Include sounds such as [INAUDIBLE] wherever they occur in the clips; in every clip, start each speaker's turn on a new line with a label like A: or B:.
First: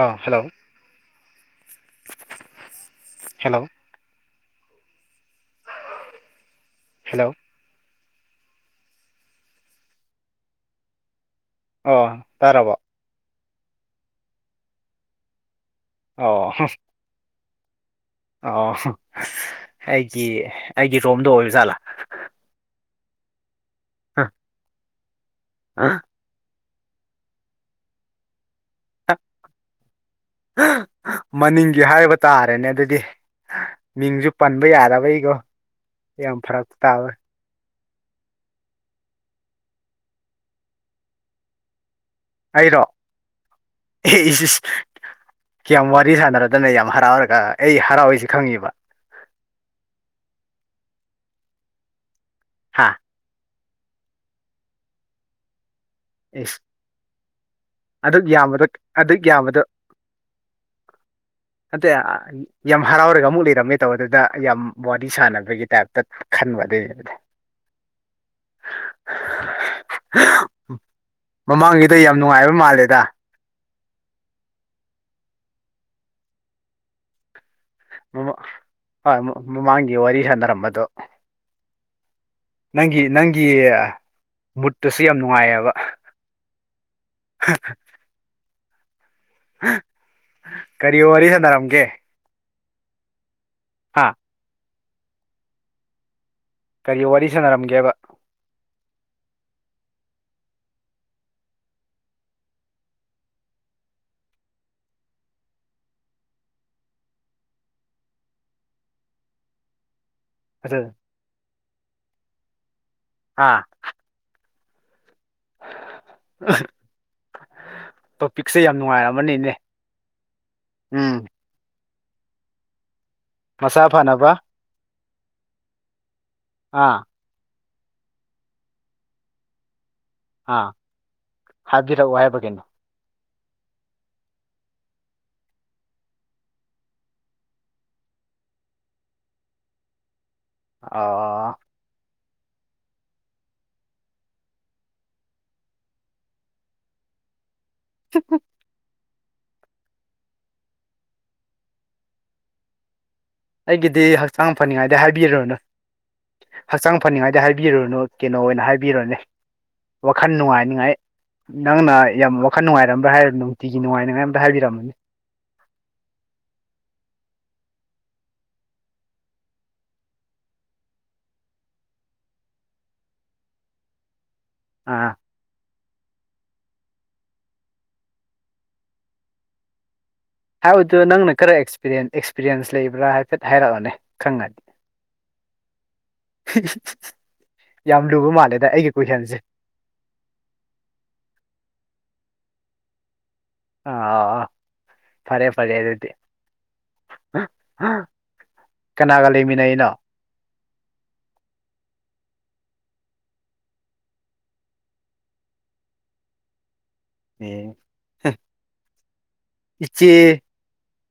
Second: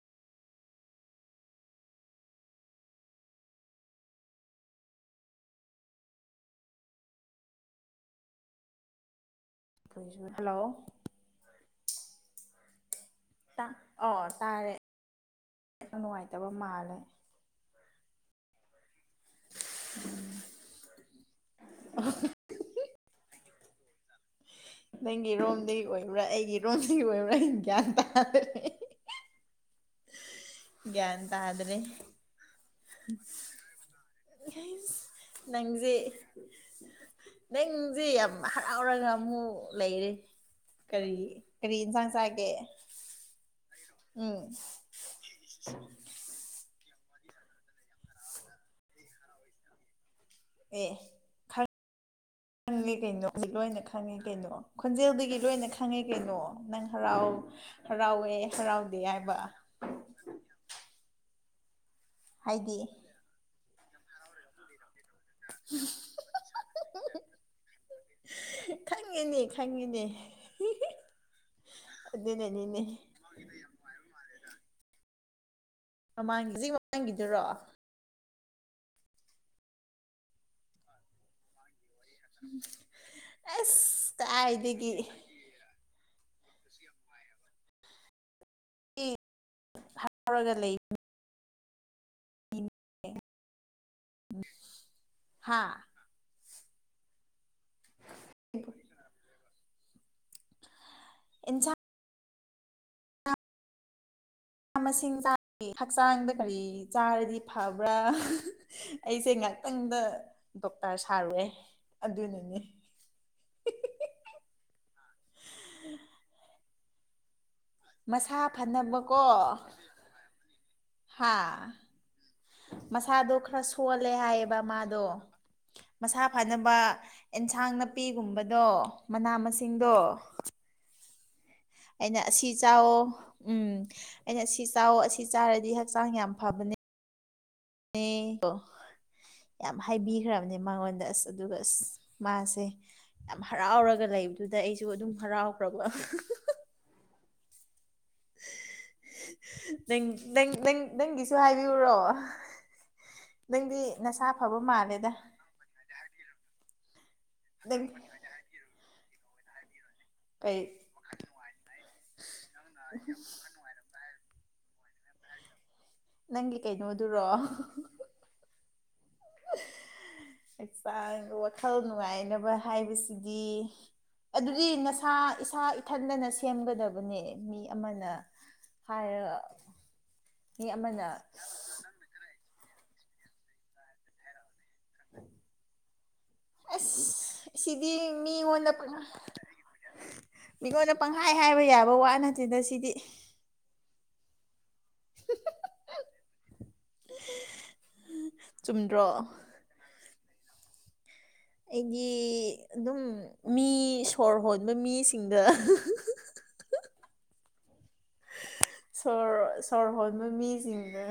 A: ꯑꯥ hello hello hello
B: hello
A: ꯑꯣ ꯇꯥꯔꯕꯣ
B: ꯑ ꯇꯥꯔꯦ ꯌꯥꯝ ꯅꯨꯡꯉꯥꯏꯇꯕ ꯃꯥꯜꯂꯦ
A: ꯑ ꯑꯩꯒꯤ ꯑꯩꯒꯤ ꯔꯣꯝꯗ ꯑꯣꯏꯕ ꯖꯥꯠꯂꯥ [INAUDIBLE]
B: ꯅꯪꯒꯤ ꯔꯣꯝꯗꯒꯤ ꯑꯣꯏꯕ꯭ꯔꯥ ꯑꯩꯒꯤ ꯔꯣꯝꯗꯒꯤ ꯑꯣꯏꯕ꯭ꯔꯥ ꯍꯤꯡ ꯒ꯭ꯌꯥꯟ ꯇꯥꯗ꯭ꯔꯦ ꯒ꯭ꯌꯥꯟ ꯇꯥꯗ꯭ꯔꯦ
A: ꯃꯅꯤꯡꯒꯤ ꯍꯥꯏꯕ ꯇꯥꯔꯦꯅꯦ ꯑꯗꯨ
B: [INAUDIBLE]
A: ꯄꯟꯕ ꯌꯥꯗꯕꯩꯒꯣ
B: ꯅꯪꯁꯦ
A: ꯌꯥꯝ ꯌꯥꯝ ꯐꯔꯛ ꯇꯥꯋꯦ
B: ꯁꯤ ꯌꯥꯝ ꯍꯔꯥꯎꯔꯒ ꯑꯃꯨꯛ ꯂꯩꯔꯦ ꯀꯔꯤ ꯀꯔꯤ ꯌꯦꯟꯁꯥꯡ ꯆꯒꯦ
A: ꯀꯌꯥꯝ ꯋꯥꯔꯤ ꯁꯥꯟꯅꯔꯗꯅ ꯌꯥꯝ ꯍꯔꯥꯎꯔꯒ ꯑꯩ ꯍꯔꯥꯎꯏꯁꯤ ꯈꯪꯉꯤꯕ
B: ꯑꯦ
A: ꯍꯥ
B: ꯈꯪꯉ ꯀꯩꯅꯣ ꯂꯣꯏꯅ ꯈꯪꯉꯤ ꯀꯩꯅꯣ ꯈꯣꯟꯖꯦꯜꯗꯒꯤ ꯂꯣꯏꯅ ꯈꯦ ꯁꯪꯉꯦ ꯀꯩꯅꯣ
A: ꯏꯁ
B: ꯅꯪ ꯍꯔꯥꯎ
A: ꯑꯗꯨꯛ
B: ꯍꯔꯥꯎꯋꯦ
A: ꯌꯥꯝꯕ
B: ꯍꯔꯥꯎꯗꯦ
A: ꯑꯗꯨꯛ
B: ꯍꯥꯏꯕ
A: ꯌꯥꯝꯕꯗ ꯅꯗꯦ
B: ꯍꯥꯏꯗꯤ
A: ꯌꯥꯝ ꯍꯔꯥꯎꯔꯒ ꯑꯃꯨꯛ ꯂꯩꯔꯝꯃꯦ ꯇꯧꯕ ꯑꯗꯨꯗ ꯌꯥꯝ ꯋꯥꯔꯤ ꯁꯥꯟꯅꯕꯒꯤ ꯇꯥꯏꯞꯇ ꯈꯟꯕꯗꯩꯕꯗꯤ
B: ꯈꯪꯉꯤꯅꯦ ꯈꯪꯉꯤꯅꯦ ꯑꯗꯨꯅꯦꯅꯦ
A: ꯃꯥꯂꯦꯗ
B: ꯃꯃꯥꯡꯒꯤꯁꯤ ꯃꯃꯥꯡꯒꯤꯗꯨꯔꯣ
A: ꯃꯃ ꯍꯣꯏ ꯃꯃꯥꯡꯒꯤ ꯋꯥꯔꯤ ꯁꯥꯟꯅꯔꯝꯕꯗꯣ ꯅꯪꯒꯤ ꯅꯪꯒꯤ
B: ꯑꯁ ꯀꯥꯏꯗꯒꯤ
A: ꯃꯨꯠꯇꯨꯁꯨ ꯌꯥꯝ ꯅꯨꯡꯉꯥꯏꯌꯦꯕ ꯍ [UNINTELLIGIBLE] [INAUDIBLE] ꯀꯔꯤ ꯋꯥꯔꯤ ꯁꯥꯟꯅꯔꯝꯒꯦ ꯍꯥ
B: ꯍꯥꯥ [UNINTELLIGIBLE] [INAUDIBLE]
A: ꯀꯔꯤ ꯋꯥꯔꯤ ꯁꯥꯟꯅꯔꯝꯒꯦꯕ
B: ꯏꯟꯁꯥꯡ ꯃ ꯃꯁꯤꯡ ꯍꯛꯆꯥꯡꯗ ꯀꯔꯤ ꯆꯥꯔꯗꯤ ꯐꯕ꯭ꯔꯥ ꯑꯩꯁꯦ ꯉ ꯇꯪꯗ
A: ꯑꯗꯨ
B: ꯗꯣꯛꯇꯔ ꯁꯥꯔꯨꯔꯦ ꯑꯗꯨꯅꯤꯅꯦ
A: ꯑ [UNINTELLIGIBLE] [INAUDIBLE]
B: ꯃꯁꯥ
A: ꯇꯣꯄꯤꯛꯁꯦ ꯌꯥꯝ
B: ꯐꯅꯕꯀꯣ
A: ꯅꯨꯡꯉꯥꯏꯔꯝꯃꯅꯤꯅꯦ ꯎꯝ
B: ꯍꯥ ꯃꯁꯥꯗꯣ ꯈꯔ
A: ꯃꯁꯥ
B: ꯁꯣꯜꯂꯦ
A: ꯐꯅꯕ
B: ꯍꯥꯏꯌꯦꯕ ꯃꯥꯗꯣ ꯃꯁꯥ ꯐꯅꯕ
A: ꯑꯥ
B: ꯑꯦꯟꯁꯥꯡꯅ ꯅꯥꯄꯤꯒꯨꯝꯕꯗꯣ ꯃꯅꯥ ꯃꯁꯤꯡꯗꯣ
A: ꯑꯥ ꯍꯥꯏꯕꯤꯔꯛꯑꯣ
B: ꯑꯩꯅ
A: ꯍꯥꯏꯕ
B: ꯑꯁꯤ
A: ꯀꯩꯅꯣ
B: ꯆꯥꯎꯑꯣ ꯎꯝ ꯑꯩꯅ ꯑꯁꯤ ꯆꯥ ꯑꯁꯤ ꯆꯥꯔꯗꯤ ꯍꯛꯆꯥꯡ ꯌꯥꯝ ꯐꯕꯅꯦ ꯑꯣ ꯌꯥꯝ ꯍꯥꯏꯕꯤꯈ꯭ꯔꯕꯅꯦ
A: ꯑ
B: ꯃꯉꯣꯟꯗ ꯑꯁ ꯑꯗꯨꯒ ꯑꯁ ꯃꯥꯁꯦ ꯌꯥꯝ ꯍꯔꯥꯎꯔꯒ ꯂꯩꯕꯗꯨꯗ ꯑꯩꯁꯨ ꯑꯗꯨꯝ ꯍꯔꯥꯎꯈ꯭ꯔꯕ
A: ꯆ [UNINTELLIGIBLE] [INAUDIBLE]
B: ꯅꯪ ꯅꯪ ꯅꯪ ꯅꯪꯒꯤꯁꯨ ꯍꯥꯏꯕꯤꯌꯨꯔꯣ ꯅꯪꯗꯤ
A: ꯑꯩꯒꯤꯗꯤ
B: ꯅꯁꯥ
A: ꯍꯛꯆꯥꯡ
B: ꯐꯕ
A: ꯐꯅꯤꯡꯉꯥꯏꯗ
B: ꯃꯥꯜꯂꯦꯗ
A: ꯍꯥꯏꯕꯤꯔꯨꯔꯅꯨ ꯍꯛꯆꯥꯡ ꯐꯅꯤꯉꯥꯏꯗꯤ
B: ꯅꯪ
A: ꯍꯥꯏꯕꯤꯔꯨꯔꯨꯅꯨ ꯀꯩꯅꯣ ꯑꯣꯏꯅ ꯍꯥꯏꯕꯤꯔꯨꯅꯦ ꯋꯥꯈꯜ
B: ꯀꯩ
A: ꯅꯨꯡꯉꯥꯏꯅꯤꯉꯥꯏ ꯅꯪꯅ ꯌꯥꯝ ꯋꯥꯈꯜ ꯅꯨꯡꯉꯥꯏꯔꯝꯕ꯭ꯔꯥ ꯍꯥꯏꯔ ꯅꯨꯡꯇꯤꯒꯤ ꯅꯨꯡꯉꯥꯏꯅꯤꯉꯥꯏ ꯑ ꯍꯥꯢ ꯕꯤꯔꯝꯃꯨ
B: ꯅꯪꯒꯤ ꯀꯩꯩꯅꯣ ꯑꯗꯨꯔꯣ
A: [UNINTELLIGIBLE] [INAUDIBLE]
B: ꯍꯛꯆꯥꯡ ꯋꯥꯈꯜ ꯅꯨꯡꯉꯥꯏꯅꯕ ꯍꯥꯏꯕꯁꯤꯗꯤ ꯑꯗꯨꯗꯤ
A: ꯑꯥ
B: ꯅꯁꯥ ꯏꯁꯥ ꯏꯊꯟꯗꯅ ꯁꯦꯝꯒꯗꯕꯅꯦ ꯃꯤ ꯑꯃꯅ ꯍꯥꯏꯔꯒ ꯃꯤ
A: ꯍꯥꯏꯕꯗꯨꯣ
B: ꯑꯃꯅ
A: ꯅꯪꯅ ꯈꯔ ꯑꯦ ꯑꯦꯛꯁꯄꯤꯔꯤꯌꯦꯦꯟꯁ ꯂꯩꯕ꯭ꯔꯥ ꯍꯥꯏꯐꯦꯠ ꯍꯥꯏꯔꯛꯑꯣꯅꯦ ꯈꯪꯉꯗꯤ [UNINTELLIGIBLE]
B: ꯑꯁ
A: [INAUDIBLE] ꯌꯥꯝ
B: ꯁꯤꯗꯤ
A: ꯂꯨꯕ ꯃꯥꯜꯂꯦꯗ
B: ꯃꯤꯉꯣꯟꯗ
A: ꯑꯩꯒꯤ ꯀꯣꯏꯁꯟꯁꯦ
B: ꯃꯤꯉꯣꯟꯗ ꯄꯪꯈꯥꯏ ꯍꯥꯏꯕ ꯌꯥꯕ ꯋꯥ ꯅꯠꯇꯦꯗ ꯁꯤꯗꯤ
A: ꯑ ꯑ ꯐꯔꯦ ꯐꯔꯦ ꯍꯥꯏ ꯑꯗꯨꯗꯤ
B: ꯆꯨꯝꯗ꯭ꯔꯣ
A: ꯀꯅꯥꯒ ꯂꯩꯃꯤꯟꯅꯅꯣ
B: ꯑꯩꯒꯤ ꯑꯗꯨꯝ ꯃꯤ ꯁꯣꯔ ꯍꯣꯟꯕ ꯃꯤꯁꯤꯡꯗ
A: ꯎꯝ
B: ꯁꯣꯔ ꯁꯣꯔ
A: ꯏꯆꯦ
B: ꯍꯣꯟꯕ ꯃꯤꯁꯤꯡꯅ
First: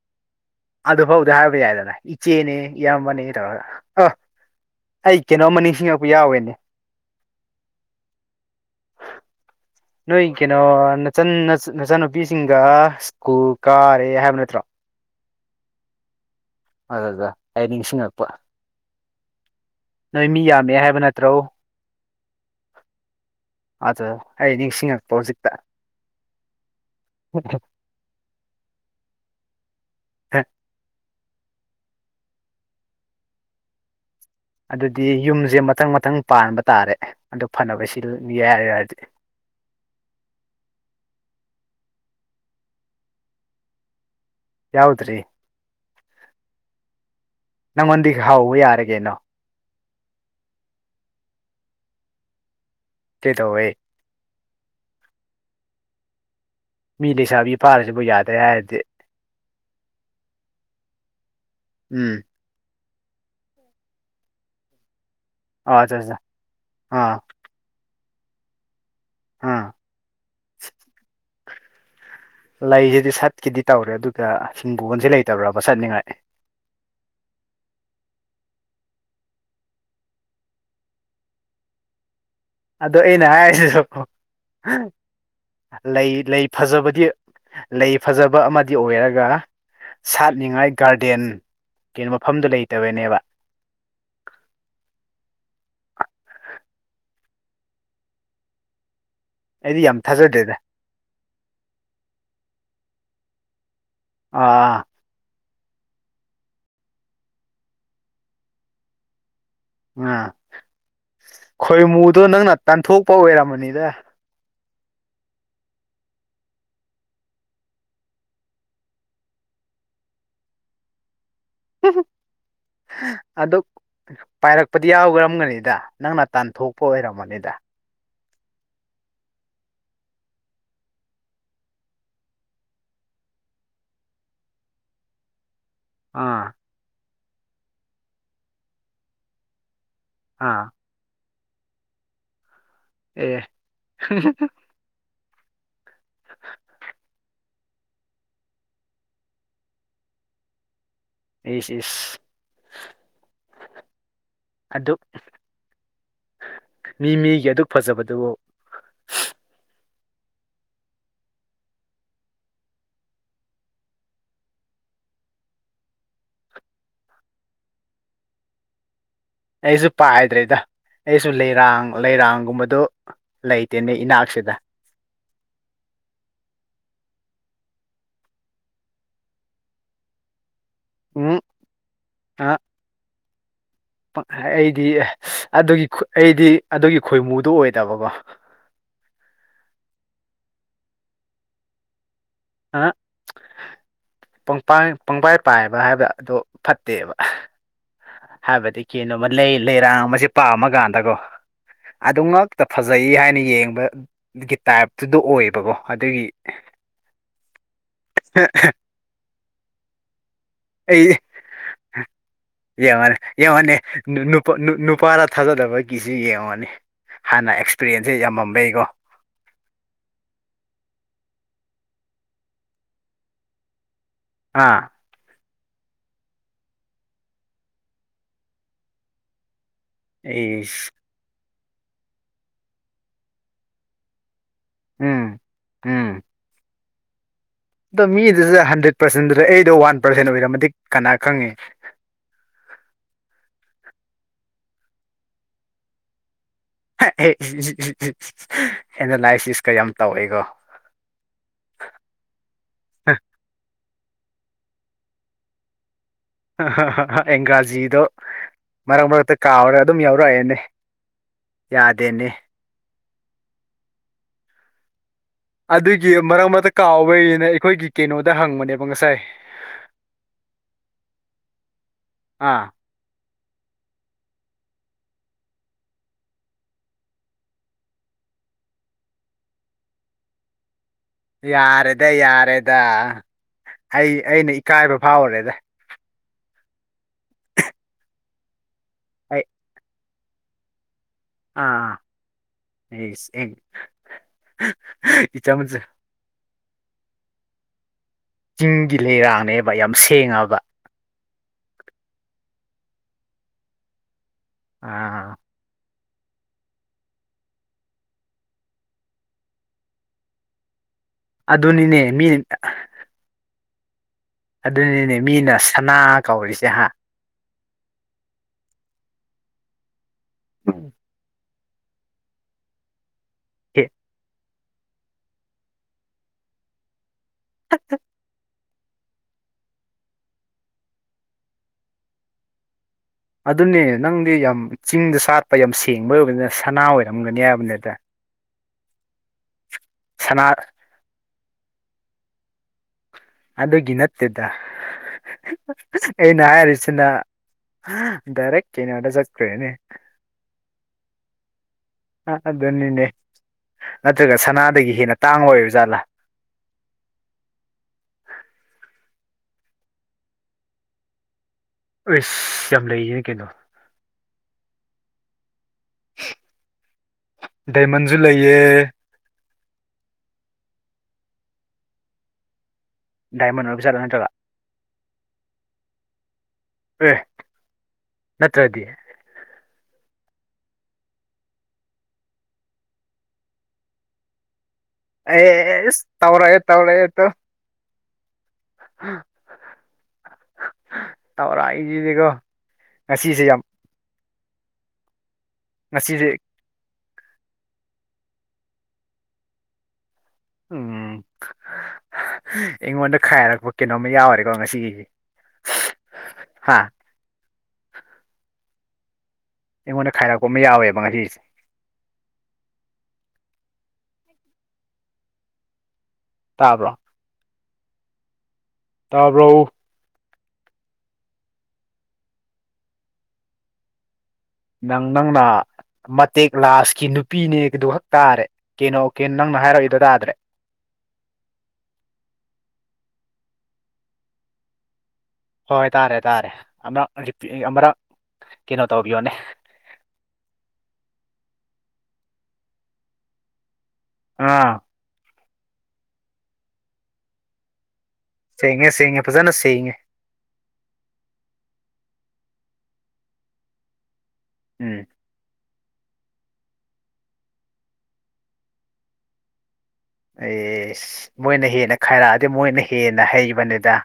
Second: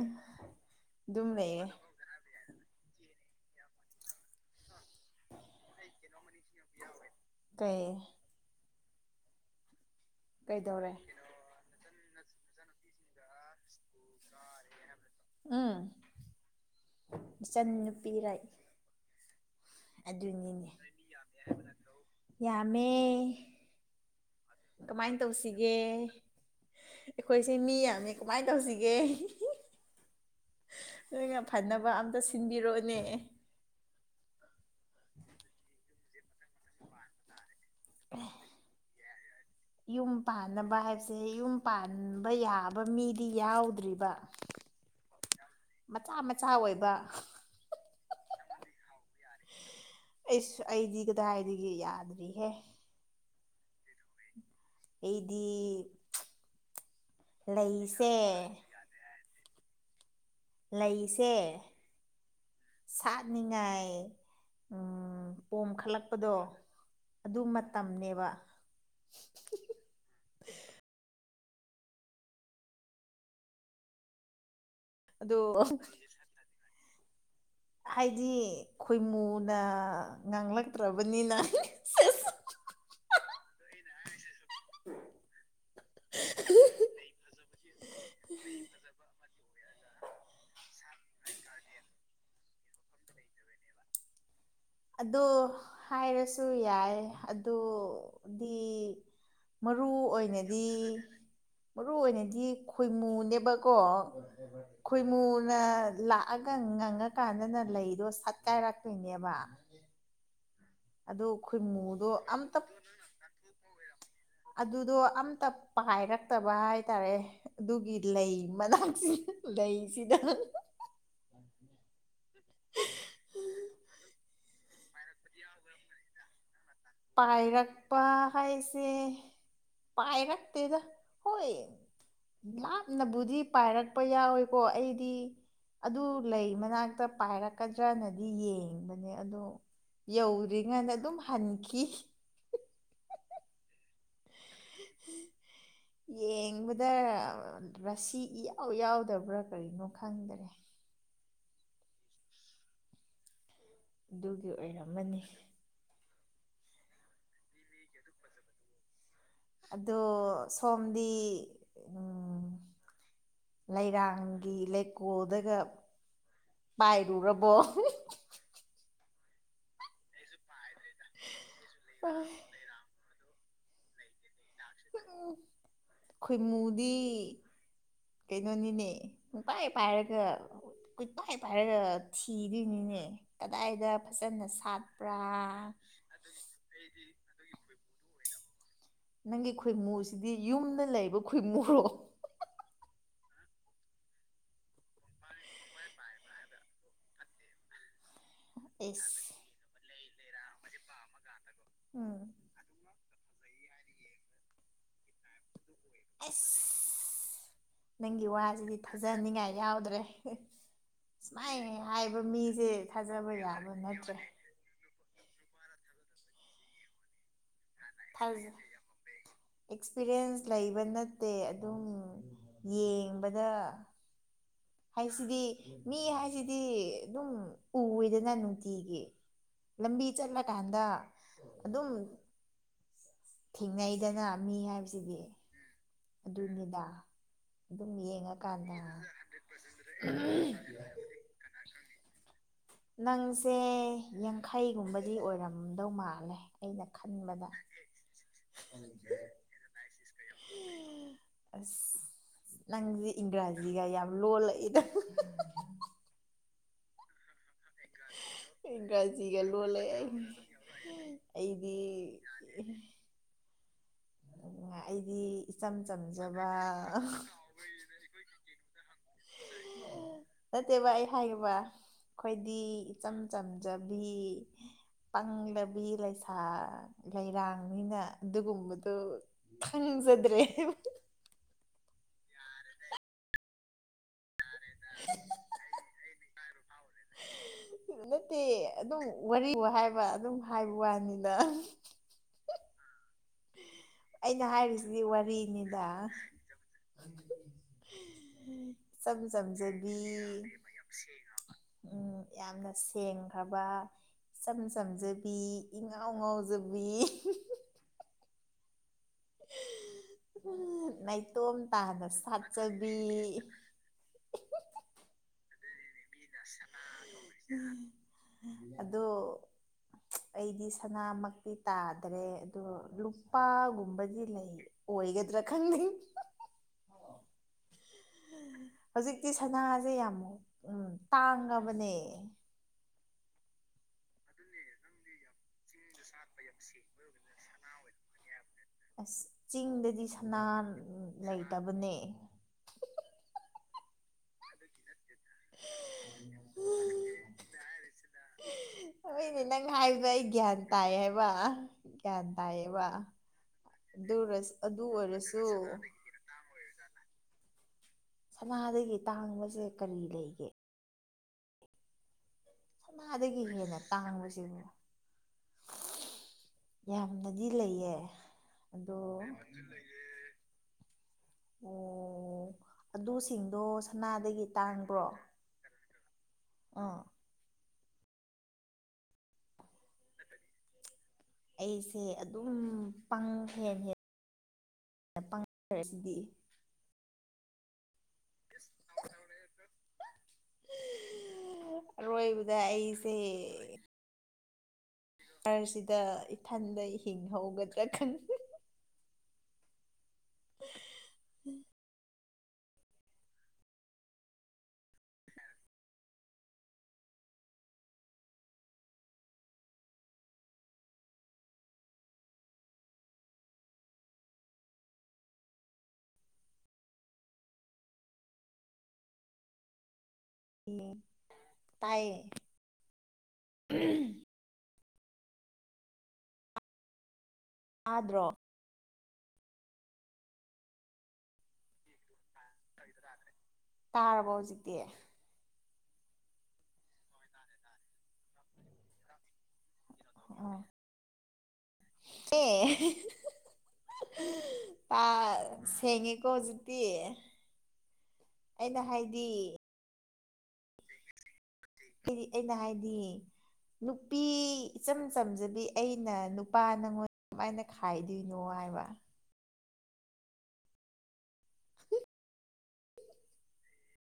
A: ꯑꯗꯨꯐꯥꯎꯗ ꯍꯥꯏꯕ ꯌꯥꯏꯗꯅ ꯏꯆꯦꯅꯤ ꯏꯌꯥꯝꯕꯅꯤ ꯇꯧꯔꯒ ꯑ ꯑꯩ ꯀꯩꯅꯣꯝꯃ ꯅꯤꯡꯁꯤꯡꯉꯛꯄ ꯌꯥꯎꯋꯦꯅꯦ
B: ꯇ [UNINTELLIGIBLE] [INAUDIBLE]
A: ꯅꯣꯏ ꯀꯩꯅꯣ
B: ꯀꯩꯗꯧꯔꯦ
A: ꯅꯆ ꯅꯆ ꯅꯨꯄꯤꯁꯤꯡꯒ ꯁ꯭ꯀꯨ ꯀꯥꯔꯦ ꯍꯥꯏꯕ ꯅꯠꯇ꯭ꯔꯣ
B: ꯑꯝ
A: ꯑꯗꯨꯗ ꯑꯩ ꯅꯤꯡꯁꯤꯡꯉꯛꯄ ꯅꯣꯏ ꯃꯤ
B: ꯑꯗꯨꯅꯤꯅꯦ
A: ꯌꯥꯝꯃꯦ ꯍꯥꯏꯕ ꯅꯠꯇ꯭ꯔꯣ
B: ꯌꯥꯝꯃꯦ
A: ꯑꯆꯥꯆꯥ
B: ꯀꯃꯥꯏꯅ ꯇꯧꯁꯤꯒꯦ ꯑꯩꯈꯣꯏꯁꯦ ꯃꯤ ꯌꯥꯝꯃꯤ ꯀꯃꯥꯏꯅ ꯇꯧꯁꯤꯒꯦ ꯍꯥꯏꯅꯕ ꯑꯝꯇ ꯁꯤꯟꯕꯤꯔꯛꯑꯣꯅꯦ
A: ꯑꯗꯨꯗꯤ ꯌꯨꯝꯁꯦ ꯃꯊꯪ ꯃꯊꯪ ꯄꯥꯟꯕ ꯇꯥꯔꯦ ꯑꯗꯨ ꯐꯅꯕ ꯁꯤꯜꯒꯦ ꯍꯥꯏꯔꯛꯗꯤ
B: ꯌꯨꯝ ꯄꯥꯟꯅꯕ ꯍꯥꯏꯕꯁꯦ ꯌꯨꯝ ꯄꯥꯟꯕ ꯌꯥꯕ ꯃꯤꯗꯤ ꯌꯥꯎꯗ꯭ꯔꯤꯕ
A: ꯌꯥꯎꯗ꯭ꯔꯤ
B: ꯃꯆꯥ ꯃꯆꯥ ꯑꯣꯏꯕ
A: ꯅꯪꯉꯣꯟꯗꯤ ꯍꯥꯎꯕ ꯌꯥꯔꯒꯦꯅꯣ
B: ꯑꯩꯁ ꯑꯩꯗꯤ ꯀꯗꯥꯏꯗꯒꯤ ꯌꯥꯗ꯭ꯔꯤꯍꯦ
A: ꯀꯩꯗꯧꯋꯦ
B: ꯑꯩꯗꯤ
A: ꯃꯤ ꯂꯩꯁꯥꯕꯤ ꯐꯥꯔꯁꯤꯕꯨ
B: ꯂꯩꯁꯦ
A: ꯌꯥꯗꯔ꯭ꯦ ꯍꯥꯏꯔꯗꯤ
B: ꯂꯩꯁꯦ
A: ꯎꯝ
B: ꯁꯥꯠꯅꯤꯡꯉꯥꯏ ꯎꯝ
A: ꯑ ꯑꯠꯆꯥ ꯑꯠꯆꯥ
B: ꯄꯣꯝꯈꯠꯂꯛꯄꯗꯣ
A: ꯑꯥ
B: ꯑꯗꯨ ꯃꯇꯝꯅꯦꯕ
A: ꯍꯥꯥ ꯂꯩꯁꯤꯗꯤ ꯁꯠꯈꯤꯗꯤ ꯇꯧꯔꯦ ꯑꯗꯨꯒ ꯁꯤꯡꯕꯣꯟꯁꯤ
B: ꯑꯗꯣ
A: ꯂꯩꯇꯕ꯭ꯔꯕ ꯁꯠꯅꯤꯡꯉꯥꯏ
B: ꯍꯥꯏꯗꯤ ꯈꯣꯏꯃꯨꯅ ꯉꯥꯡꯂꯛꯇ꯭ꯔꯕꯅꯤꯅ
A: ꯑꯗ ꯑꯩꯅ ꯍꯥꯏꯁꯦ ꯁꯣꯄꯣ ꯍꯥꯝ ꯂꯩ ꯂꯩ ꯐꯖꯕꯗꯤ ꯂꯩ ꯐꯖꯕ ꯑꯃꯗꯤ ꯑꯣꯏꯔꯒ ꯁꯥꯠꯅꯤꯡꯉꯥꯏ ꯒꯥꯔꯗꯦꯟ ꯀꯩꯅꯣ ꯃꯐꯝꯗꯨꯣ ꯂꯩꯇꯕꯅꯦꯕ [INAUDIBLE] [UNINTELLIGIBLE]
B: ꯑꯗꯣ ꯍꯥꯏꯔꯁꯨ ꯌꯥꯏ ꯑꯗꯨꯗꯤ
A: ꯑꯩꯗꯤ
B: ꯃꯔꯨ
A: ꯌꯥꯝ ꯊꯥꯖꯗꯦꯗ
B: ꯑꯣꯏꯅꯗꯤ ꯃꯔꯨ ꯑꯣꯏꯅꯗꯤ ꯈꯣꯏꯃꯨꯅꯦꯕ ꯀꯣ
A: ꯑꯥ ꯑꯥ
B: ꯈꯣꯏꯃꯨ ꯅ ꯂꯥꯛꯑꯒ ꯉꯪꯉꯀꯥꯟꯗꯅ ꯂꯩꯗꯣ ꯁꯠꯀꯥꯏꯔꯛꯇꯣꯏꯅꯦꯕ
A: ꯎꯥ
B: ꯑꯗꯨ
A: ꯈꯣꯏꯃꯨꯗꯣ ꯅꯪꯅ
B: ꯑꯝꯇ
A: ꯇꯥꯟꯊꯣꯛꯄ ꯑꯣꯏꯔꯝꯃꯅꯤꯗ
B: ꯑꯗꯨꯗꯣ ꯑꯝꯇ ꯄꯥꯏꯔꯛꯇꯕ ꯍꯥꯏꯇꯥꯔꯦ ꯑꯗꯨꯒꯤ ꯂꯩ ꯃꯅꯥꯛ ꯂꯩꯁꯤꯗ
A: ꯍ ꯍꯣ [UNINTELLIGIBLE] ꯑꯗꯨ ꯄꯥꯏꯔꯛꯄꯗꯤ ꯌꯥꯎꯒꯔꯝꯒꯅꯤꯗ ꯅꯪꯅ ꯇꯥꯟꯊꯣꯛ
B: ꯄꯥꯏꯔꯛꯥꯛꯄ ꯈꯥꯏꯁꯦ ꯄꯥꯏꯔꯛꯇꯦꯗꯥ ꯍꯣꯏ ꯌꯥꯝꯅꯕꯨꯗꯤ ꯄꯥꯏꯔꯛꯄ ꯌꯥꯎꯋꯦꯀꯣ ꯑꯩꯗꯤ ꯑꯗꯨ ꯂꯩ
A: ꯑꯥ
B: ꯃꯅꯥꯛꯇ ꯄꯥꯏꯔꯛꯀꯗ꯭ꯔꯅꯗꯤ ꯌꯦꯡꯕꯅꯦ ꯑꯗꯣ
A: ꯑꯥ
B: ꯌꯧꯗ꯭ꯔꯤꯉꯩꯗ ꯑꯗꯨꯝ ꯍꯟꯈꯤ
A: ꯑꯦ
B: ꯌꯦꯡꯕꯗ ꯔꯁꯤ ꯏꯌꯥꯎ ꯌꯥꯎꯗꯕ꯭ꯔꯥ ꯀꯔꯤꯅꯣ ꯈꯪꯗꯔꯦ
A: ꯏꯁ ꯏꯁ
B: ꯑꯗꯨꯒꯤ
A: ꯑꯗꯨꯛ
B: ꯑꯣꯏꯔꯝꯃꯅꯤ
A: ꯃꯤ ꯃꯤꯒꯤ ꯑꯗꯨꯛ ꯐꯖꯕꯗꯨꯕꯨ
B: ꯑꯗꯣ ꯁꯣꯝꯗꯤ ꯂꯩꯔꯥꯡꯒꯤ ꯂꯩꯀꯣꯜꯗꯒ ꯥꯄꯥꯏꯔꯨꯔꯕꯔꯕꯣ
A: ꯑꯩꯁꯨ ꯄꯥꯏꯗ꯭ꯔꯦꯗ ꯑꯩꯁꯨ ꯂꯩꯔꯥꯡ ꯂꯩꯔꯥꯡꯒꯨꯝꯕꯗꯨ ꯂ ꯂꯩꯥꯏꯇꯦꯅꯦ ꯏꯅ ꯍꯥꯛꯁꯗ
B: ꯑꯩꯈꯣꯏ ꯃꯣꯗꯤ ꯀꯩꯅꯣꯅꯤꯅꯦ ꯄꯥꯏ ꯄꯥꯏꯔꯒ ꯀꯈꯣꯏ ꯄꯥꯏ
A: ꯎꯝ
B: ꯄꯥꯏꯔꯒ
A: ꯑ
B: ꯊꯤꯗꯣꯏꯅꯤꯅꯦ ꯀꯗꯥꯏꯗ ꯐꯖꯅ
A: ꯑꯩꯗꯤ ꯑꯦ
B: ꯁꯥꯠꯄ꯭ꯔꯥ
A: ꯑꯗꯨꯒꯤ ꯑꯩꯗꯤ ꯑꯗꯨꯒꯤ ꯈꯣꯏꯃꯨꯗꯨ ꯑꯣꯏꯗꯕꯀꯣ
B: ꯅꯪꯒꯤ ꯈꯣꯏꯃꯨꯁꯤꯗꯤ ꯌꯨꯝꯗ ꯂꯩꯕ ꯈꯣꯏꯃꯨꯔꯣ
A: ꯑ [UNINTELLIGIBLE] ꯄꯪꯕꯥꯏ ꯄꯥꯏꯕ ꯍꯥꯏꯕꯗ ꯑꯗꯨ ꯐꯠꯇꯦꯕ ꯍꯥꯏꯕꯗꯤ ꯀꯩꯅꯣꯕ
B: ꯑꯦꯁ
A: ꯂꯩ ꯂꯩꯔꯥꯡ ꯄꯥꯝꯃꯀꯥꯟꯗꯀꯣ
B: ꯎꯝ
A: ꯑꯗꯨ ꯉꯛꯇ ꯐꯖ ꯐꯖꯩ ꯍꯥꯏꯅ ꯌꯦꯡꯕꯒꯤ ꯇꯥꯏꯞꯇꯨꯗ ꯑꯣꯏꯌꯦꯕꯀꯣ ꯑꯗꯨꯒꯤ
B: ꯑꯁ ꯅꯪꯒꯤ ꯋꯥꯁꯤꯗꯤ ꯊꯥꯖꯍꯅꯤꯡꯉꯥꯏ ꯌꯥꯎꯗ꯭ꯔꯦ
A: ꯑꯩ
B: ꯁꯨꯃꯥꯏꯅ ꯍꯥꯏꯕ ꯃꯤꯁꯦ ꯊꯥꯖꯕ ꯌꯥꯕ ꯅꯠꯇ꯭ꯔꯦ
A: ꯋꯥꯔ ꯊꯥꯖꯗꯕ ꯀꯤꯁꯨ ꯌꯦꯡꯂꯡꯉꯅꯤ ꯍꯥꯟꯅ ꯑꯦꯛ
B: ꯊꯖꯩ ꯑꯦꯛꯁꯄꯤꯔꯤꯌꯦꯟꯁ ꯂꯩꯕꯅ ꯅꯠꯇꯦ ꯑꯗꯨꯝ ꯌꯦꯡꯕꯗ
A: ꯑꯥ
B: ꯍꯥꯏꯁꯤꯗꯤ ꯃꯤ ꯍꯥꯏꯁꯤꯗꯤ ꯑꯗꯨꯝ ꯎꯏꯗꯅ ꯅꯨꯡꯇꯤꯒꯤ ꯂꯝꯕꯤ ꯆꯠꯂꯀꯥꯟꯗ
A: ꯑꯩꯁ
B: ꯑꯗꯨꯝ ꯊꯦꯡꯅꯩꯗꯅ ꯃꯤ ꯍꯥꯏꯕꯁꯤꯗꯤ
A: ꯎꯝ ꯎꯝ
B: ꯑꯗꯨꯅꯤꯗ ꯑꯗꯨꯝ
A: ꯑꯗꯣ ꯃꯤꯗꯨꯁꯨ
B: ꯌꯦꯡꯉꯀꯥꯟꯗ
A: ꯍꯟꯗ꯭ꯔꯦꯠ ꯄꯥꯔꯁꯦꯟꯗꯨꯗ ꯑꯩꯗꯣ ꯋꯥꯟ ꯄꯥꯔꯁꯦꯟ ꯑꯣꯏꯔꯝꯃꯛ ꯀꯅꯥ ꯈꯪꯉꯦ
B: ꯅꯪꯁꯦ ꯌꯥꯡꯈꯩꯒꯨꯝꯕꯗꯤ ꯑꯣꯏꯔꯝꯗꯧ ꯃꯥꯜꯂꯦ ꯑꯩꯅ ꯈꯟꯕꯗ
A: ꯑꯦꯅꯥꯂꯥꯏꯁꯤꯁꯀ ꯌꯥꯝ ꯇꯧꯋꯦꯀꯣ
B: ꯑꯁ ꯅꯪꯗꯤ ꯏꯪꯔꯥꯖꯤꯒ ꯌꯥꯝ ꯂꯣ ꯂꯩ ꯏꯗ
A: ꯑꯦꯪꯒꯥ꯭ꯔꯥꯖꯤꯗꯣ ꯃꯔꯛ ꯃꯔꯛꯇ
B: ꯏꯪꯒ꯭ꯔꯥꯖꯤꯒ
A: ꯀꯥꯎꯔꯒ ꯑꯗꯨꯝ
B: ꯂꯣꯜꯂꯛꯑꯦ
A: ꯌꯥꯎꯔꯛꯑꯦꯅꯦ
B: ꯑꯩꯗꯤ
A: ꯌꯥꯗꯦꯅꯦ
B: ꯑꯩꯗꯤ ꯏꯆꯝ
A: ꯑꯗꯨꯒꯤ ꯃꯔꯛ
B: ꯆꯝꯖꯕ
A: ꯃꯔ ꯀꯥꯎꯕꯅ ꯑꯩꯈꯣꯏꯒꯤ ꯀꯩꯅꯣꯗ ꯍꯪꯕꯅꯦꯕ ꯉꯁꯥꯏ
B: ꯅꯠꯇꯦꯕ ꯑꯩ ꯍꯥꯏꯦꯕ ꯑꯩꯈꯣꯏꯗꯤ
A: ꯑꯥ
B: ꯏꯆꯝ ꯆꯝꯖꯕꯤ ꯄꯪꯂꯕꯤ ꯂꯩꯁꯥ ꯂꯩꯔꯥꯡꯅꯤꯅ ꯑꯗꯨꯒꯨꯝꯕꯗꯨꯣ ꯈꯪꯖꯗ꯭ꯔꯦ
A: ꯌꯥꯔꯦꯗ ꯌꯥꯔꯦꯗ ꯑꯩ ꯑꯩꯅ ꯏꯀꯥꯏꯕ ꯐꯥꯎꯔꯦꯗ
B: ꯅꯠꯇꯦ ꯑꯗꯨꯝ
A: ꯑꯩ
B: ꯋꯥꯔꯤ ꯋꯥ ꯍꯥꯏꯕ ꯑꯗꯨꯝ ꯍꯥꯏꯕ ꯋꯥꯅꯤ
A: ꯑꯥ ꯑꯥ
B: ꯑꯩꯅ ꯍꯥꯏꯔꯤꯁꯤꯗꯤ
A: ꯏ ꯆꯃꯁ
B: ꯋꯥꯔꯤꯅꯤꯗ ꯏ
A: ꯆꯤꯡꯒꯤ
B: ꯏꯆꯝ
A: ꯂꯩꯔꯥꯡꯅꯦꯕ ꯌꯥꯝ
B: ꯆꯝꯖꯕꯤ
A: ꯁꯦꯡꯉꯕ
B: ꯎꯝ ꯌꯥꯝꯅ ꯁꯦꯡꯈ꯭ꯔꯕ ꯏꯆꯝ
A: ꯑꯥ
B: ꯆꯝꯖꯕꯤꯪ ꯉꯥꯎ ꯉꯖꯕꯤ ꯎ ꯅꯥꯇꯣꯝ
A: ꯑꯗꯨꯅꯤꯅꯦ
B: ꯇꯥꯅ
A: ꯃꯤ
B: ꯁꯥꯠꯆꯕꯤ
A: ꯑꯗꯨꯅꯤꯅꯦ ꯃꯤꯅ ꯁꯅꯥ ꯀꯧꯔꯤꯁꯦ ꯍꯥ
B: ꯑꯗꯣ ꯑꯩꯗꯤ ꯁꯅꯥꯃ ꯤ ꯇꯥꯗ꯭ꯔꯦ ꯑꯗꯣ
A: ꯑꯦ
B: ꯂꯨꯄꯥꯒꯨꯝꯕꯗꯤ ꯂꯩ ꯑꯣꯏ ꯏꯒꯗꯤ ꯔꯈꯟꯒꯤ ꯍꯧꯖꯤꯛꯇꯤ ꯁꯅꯥꯁꯦ ꯌꯥꯝ ꯎ ꯇꯥꯡꯉꯕꯅꯦ
A: ꯑꯗꯨꯅꯦ ꯅꯪꯗꯤ ꯌꯥꯝ ꯆꯤꯡꯗ ꯆꯥꯠꯄ ꯌꯥꯝ ꯁꯦꯡꯕ ꯑꯣꯏꯕꯅꯤꯅ ꯁꯅꯥ ꯑꯣꯏꯔꯝꯒꯅꯤ ꯍꯥꯏꯕꯅꯦꯗ
B: ꯑꯁ ꯆꯤꯡꯗꯗꯤ ꯁꯅꯥ ꯂꯩꯇꯕꯅꯦ
A: ꯑꯗꯨꯒꯤ ꯅꯠꯇꯦꯗ ꯑꯩꯅ ꯍꯥꯏꯔꯤꯁꯤꯅ ꯗꯏꯔꯦꯛ ꯀꯅꯦ ꯋꯥ
B: ꯍꯣꯏꯅꯦ ꯅꯪ
A: ꯆꯀ꯭ꯔꯅꯦ
B: ꯍꯥꯏꯕꯗꯣ ꯑꯩ ꯇꯥꯏꯌꯦꯕ ꯒ꯭ꯌꯥꯟ
A: ꯑꯗꯨꯅꯤꯅꯦ
B: ꯑꯗꯨ
A: ꯅꯠꯇ꯭ꯔꯒ
B: ꯑꯗꯨ
A: ꯁꯅꯥꯗꯒꯤ ꯍꯦꯟꯅ
B: ꯑꯣꯏꯔꯁꯨ
A: ꯇꯥꯡꯉ ꯑꯣꯏꯕ ꯖꯥꯠꯂꯥ
B: ꯁꯅꯥꯗꯒꯤ ꯇꯥꯡꯕꯁꯦ ꯀꯔꯤ ꯂꯩꯒꯦ
A: ꯑꯩꯁ ꯌꯥꯝ ꯂꯩꯌꯦ
B: ꯁꯅꯥꯗꯒꯤ
A: ꯀꯩꯅꯣ
B: ꯍꯦꯟꯅ ꯇꯥꯡꯕꯁꯤꯅꯦ ꯌꯥꯝꯅꯗꯤ ꯂꯩꯌꯦ
A: ꯗꯥꯏꯃꯟꯁꯨ ꯂꯩꯌꯦ
B: ꯑꯗꯣ ꯎꯝ ꯑꯗꯨꯁꯤꯡꯗꯣ
A: ꯗꯥꯏꯃꯟ ꯑꯣꯏꯕ ꯖꯥꯠꯂꯥ ꯅꯠꯇ꯭ꯔꯒ
B: ꯁꯅꯥꯗꯒꯤ ꯇꯥꯡꯕ꯭ꯔꯣ ꯑꯥ
A: ꯑꯦ ꯅꯠꯇ꯭ꯔꯗꯤ
B: ꯑꯩꯁꯦ ꯑꯗꯨꯝ ꯄꯪ ꯍꯦꯟ ꯍꯦ
A: ꯑꯦ ꯇꯧꯔꯦ ꯇꯧꯔꯑ ꯇ ꯑ ꯇꯧꯔ ꯑꯩꯁꯤꯗꯤꯀꯣ
B: ꯑꯔꯣꯏꯕꯗ ꯑꯩꯁꯦ
A: ꯉꯁꯤꯁꯦ ꯌꯥꯝ
B: ꯁꯔꯁꯤꯗ
A: ꯉꯁꯤꯁꯦ
B: ꯏꯊꯟꯗ ꯏ ꯍꯤꯡꯍꯒꯗ꯭ꯔꯥ ꯈꯟ
A: ꯎꯝ ꯑꯩꯉꯣꯟꯗ ꯈꯥꯏꯔꯛꯄ ꯀꯩꯅꯣꯝꯃ ꯌꯥꯎꯔꯦꯀꯣ ꯉꯁꯤꯒꯤꯁꯤ ꯍꯥꯥ ꯑꯩꯉꯣꯟꯗ ꯈꯥꯏꯔꯛꯄ ꯑꯃ ꯌꯥꯎꯋꯦꯕ ꯉꯁꯤꯁꯦ ꯇꯥꯕ꯭ꯔꯣ ꯇꯥꯕ꯭ꯔꯛꯎ
B: ꯇꯥꯏꯌꯦ
A: ꯅꯪ ꯅꯪꯅ ꯃꯇꯦꯛ ꯂꯥꯁꯀꯤ ꯅꯨꯄꯤꯅꯦꯗꯨ ꯍꯛ
B: ꯇꯥꯗ꯭ꯔꯣ
A: ꯇꯥꯔꯦ ꯀꯩꯅꯣ ꯀꯦꯟ ꯅꯪꯅ ꯍꯥꯏꯔꯛꯏꯗ ꯇꯥꯗ꯭ꯔꯦ
B: ꯇꯥꯔꯕꯣ ꯍꯧꯖꯤꯛꯇꯤ
A: ꯍꯣꯏ ꯇꯥꯔꯦ ꯇꯥꯔꯦ ꯑꯃꯛ ꯑꯃꯔꯛ ꯀꯩꯅꯣ ꯇꯧꯕꯤꯌꯣꯅꯦ
B: ꯑ ꯑꯦ
A: ꯑꯥ
B: ꯄ ꯁꯦꯡꯉꯦꯀꯣ ꯍꯧꯖꯤꯛꯇꯤ ꯑꯩꯅ
A: ꯁꯤꯉ ꯁꯤꯉ
B: ꯍꯥꯏꯗꯤ
A: ꯐꯖꯅ ꯁꯤꯉ
B: ꯍꯥꯏꯗꯤ ꯑꯩꯅ ꯍꯥꯏꯗꯤ ꯅꯨꯄꯤ
A: ꯎꯝ
B: ꯏꯆꯝ ꯆꯝꯖꯕꯤ ꯑꯩꯅ ꯅꯨꯄꯥ ꯅꯪꯉꯣꯟꯗ ꯀꯃꯥꯏꯅ ꯈꯥꯏꯗꯣꯏꯅꯣ ꯍꯥꯏꯕ
A: ꯑꯦ ꯃꯣꯏꯅ ꯍꯦꯟꯅ ꯈꯥꯏꯔꯛꯑꯗꯤ ꯃꯣꯏꯅ ꯍꯦꯟꯅ ꯍꯩꯕꯅꯤꯗ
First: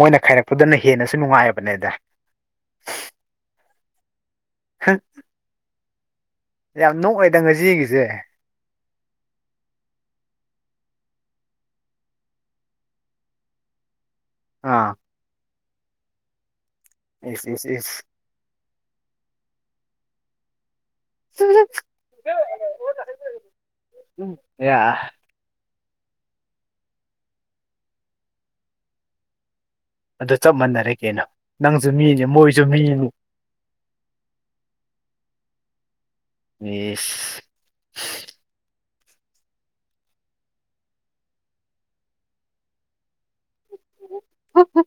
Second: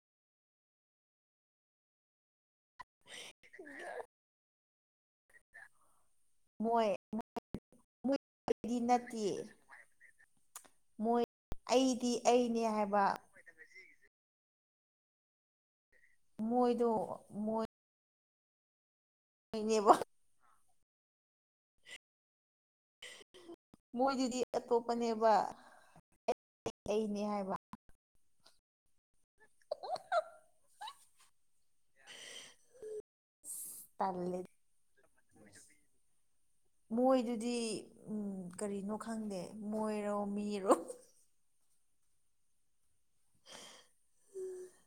A: ꯃꯣꯏꯅ ꯈꯥꯏꯔꯛꯄꯗꯨꯅ ꯍꯦꯟꯅꯁꯨ ꯅꯨꯡꯉꯥꯏꯑꯕꯅꯦꯗ
B: ꯎ
A: ꯍꯥ
B: ꯃꯣꯏ
A: ꯌꯥꯝ ꯅꯣꯛꯑꯦꯗ ꯉꯁꯤꯒꯤꯁꯦ
B: ꯃꯣꯏꯗꯤ ꯅꯠꯇꯦ ꯃꯣꯏ ꯑꯩꯗꯤ ꯑꯩꯅꯦ ꯍꯥꯏꯕ
A: ꯑꯥ
B: ꯗꯣ
A: ꯏꯁ
B: ꯃꯣꯏ
A: ꯏꯁ ꯏꯁ
B: ꯑꯅꯦꯕ
A: ꯎꯝ
B: ꯃꯣꯏꯗꯨꯗꯤ ꯑꯇꯣꯞꯄꯅꯦꯕ ꯑꯩꯅꯦ ꯍꯥꯏꯕ
A: ꯑꯗꯨ ꯆꯞ ꯃꯥꯟꯅꯔꯒꯦꯅ ꯅꯪꯁꯨ ꯃꯤꯅꯦ ꯃꯣꯏꯁꯨ ꯃꯤꯅꯤ
B: ꯇꯥꯂꯦ
A: ꯏꯁ
B: ꯃꯣꯏꯗꯨꯗꯤ ꯎꯝ ꯀꯔꯤꯅꯣ ꯈꯪꯗꯦ ꯃꯣꯏꯔꯣ ꯃꯤꯔꯣ
A: ꯍ ꯍꯣ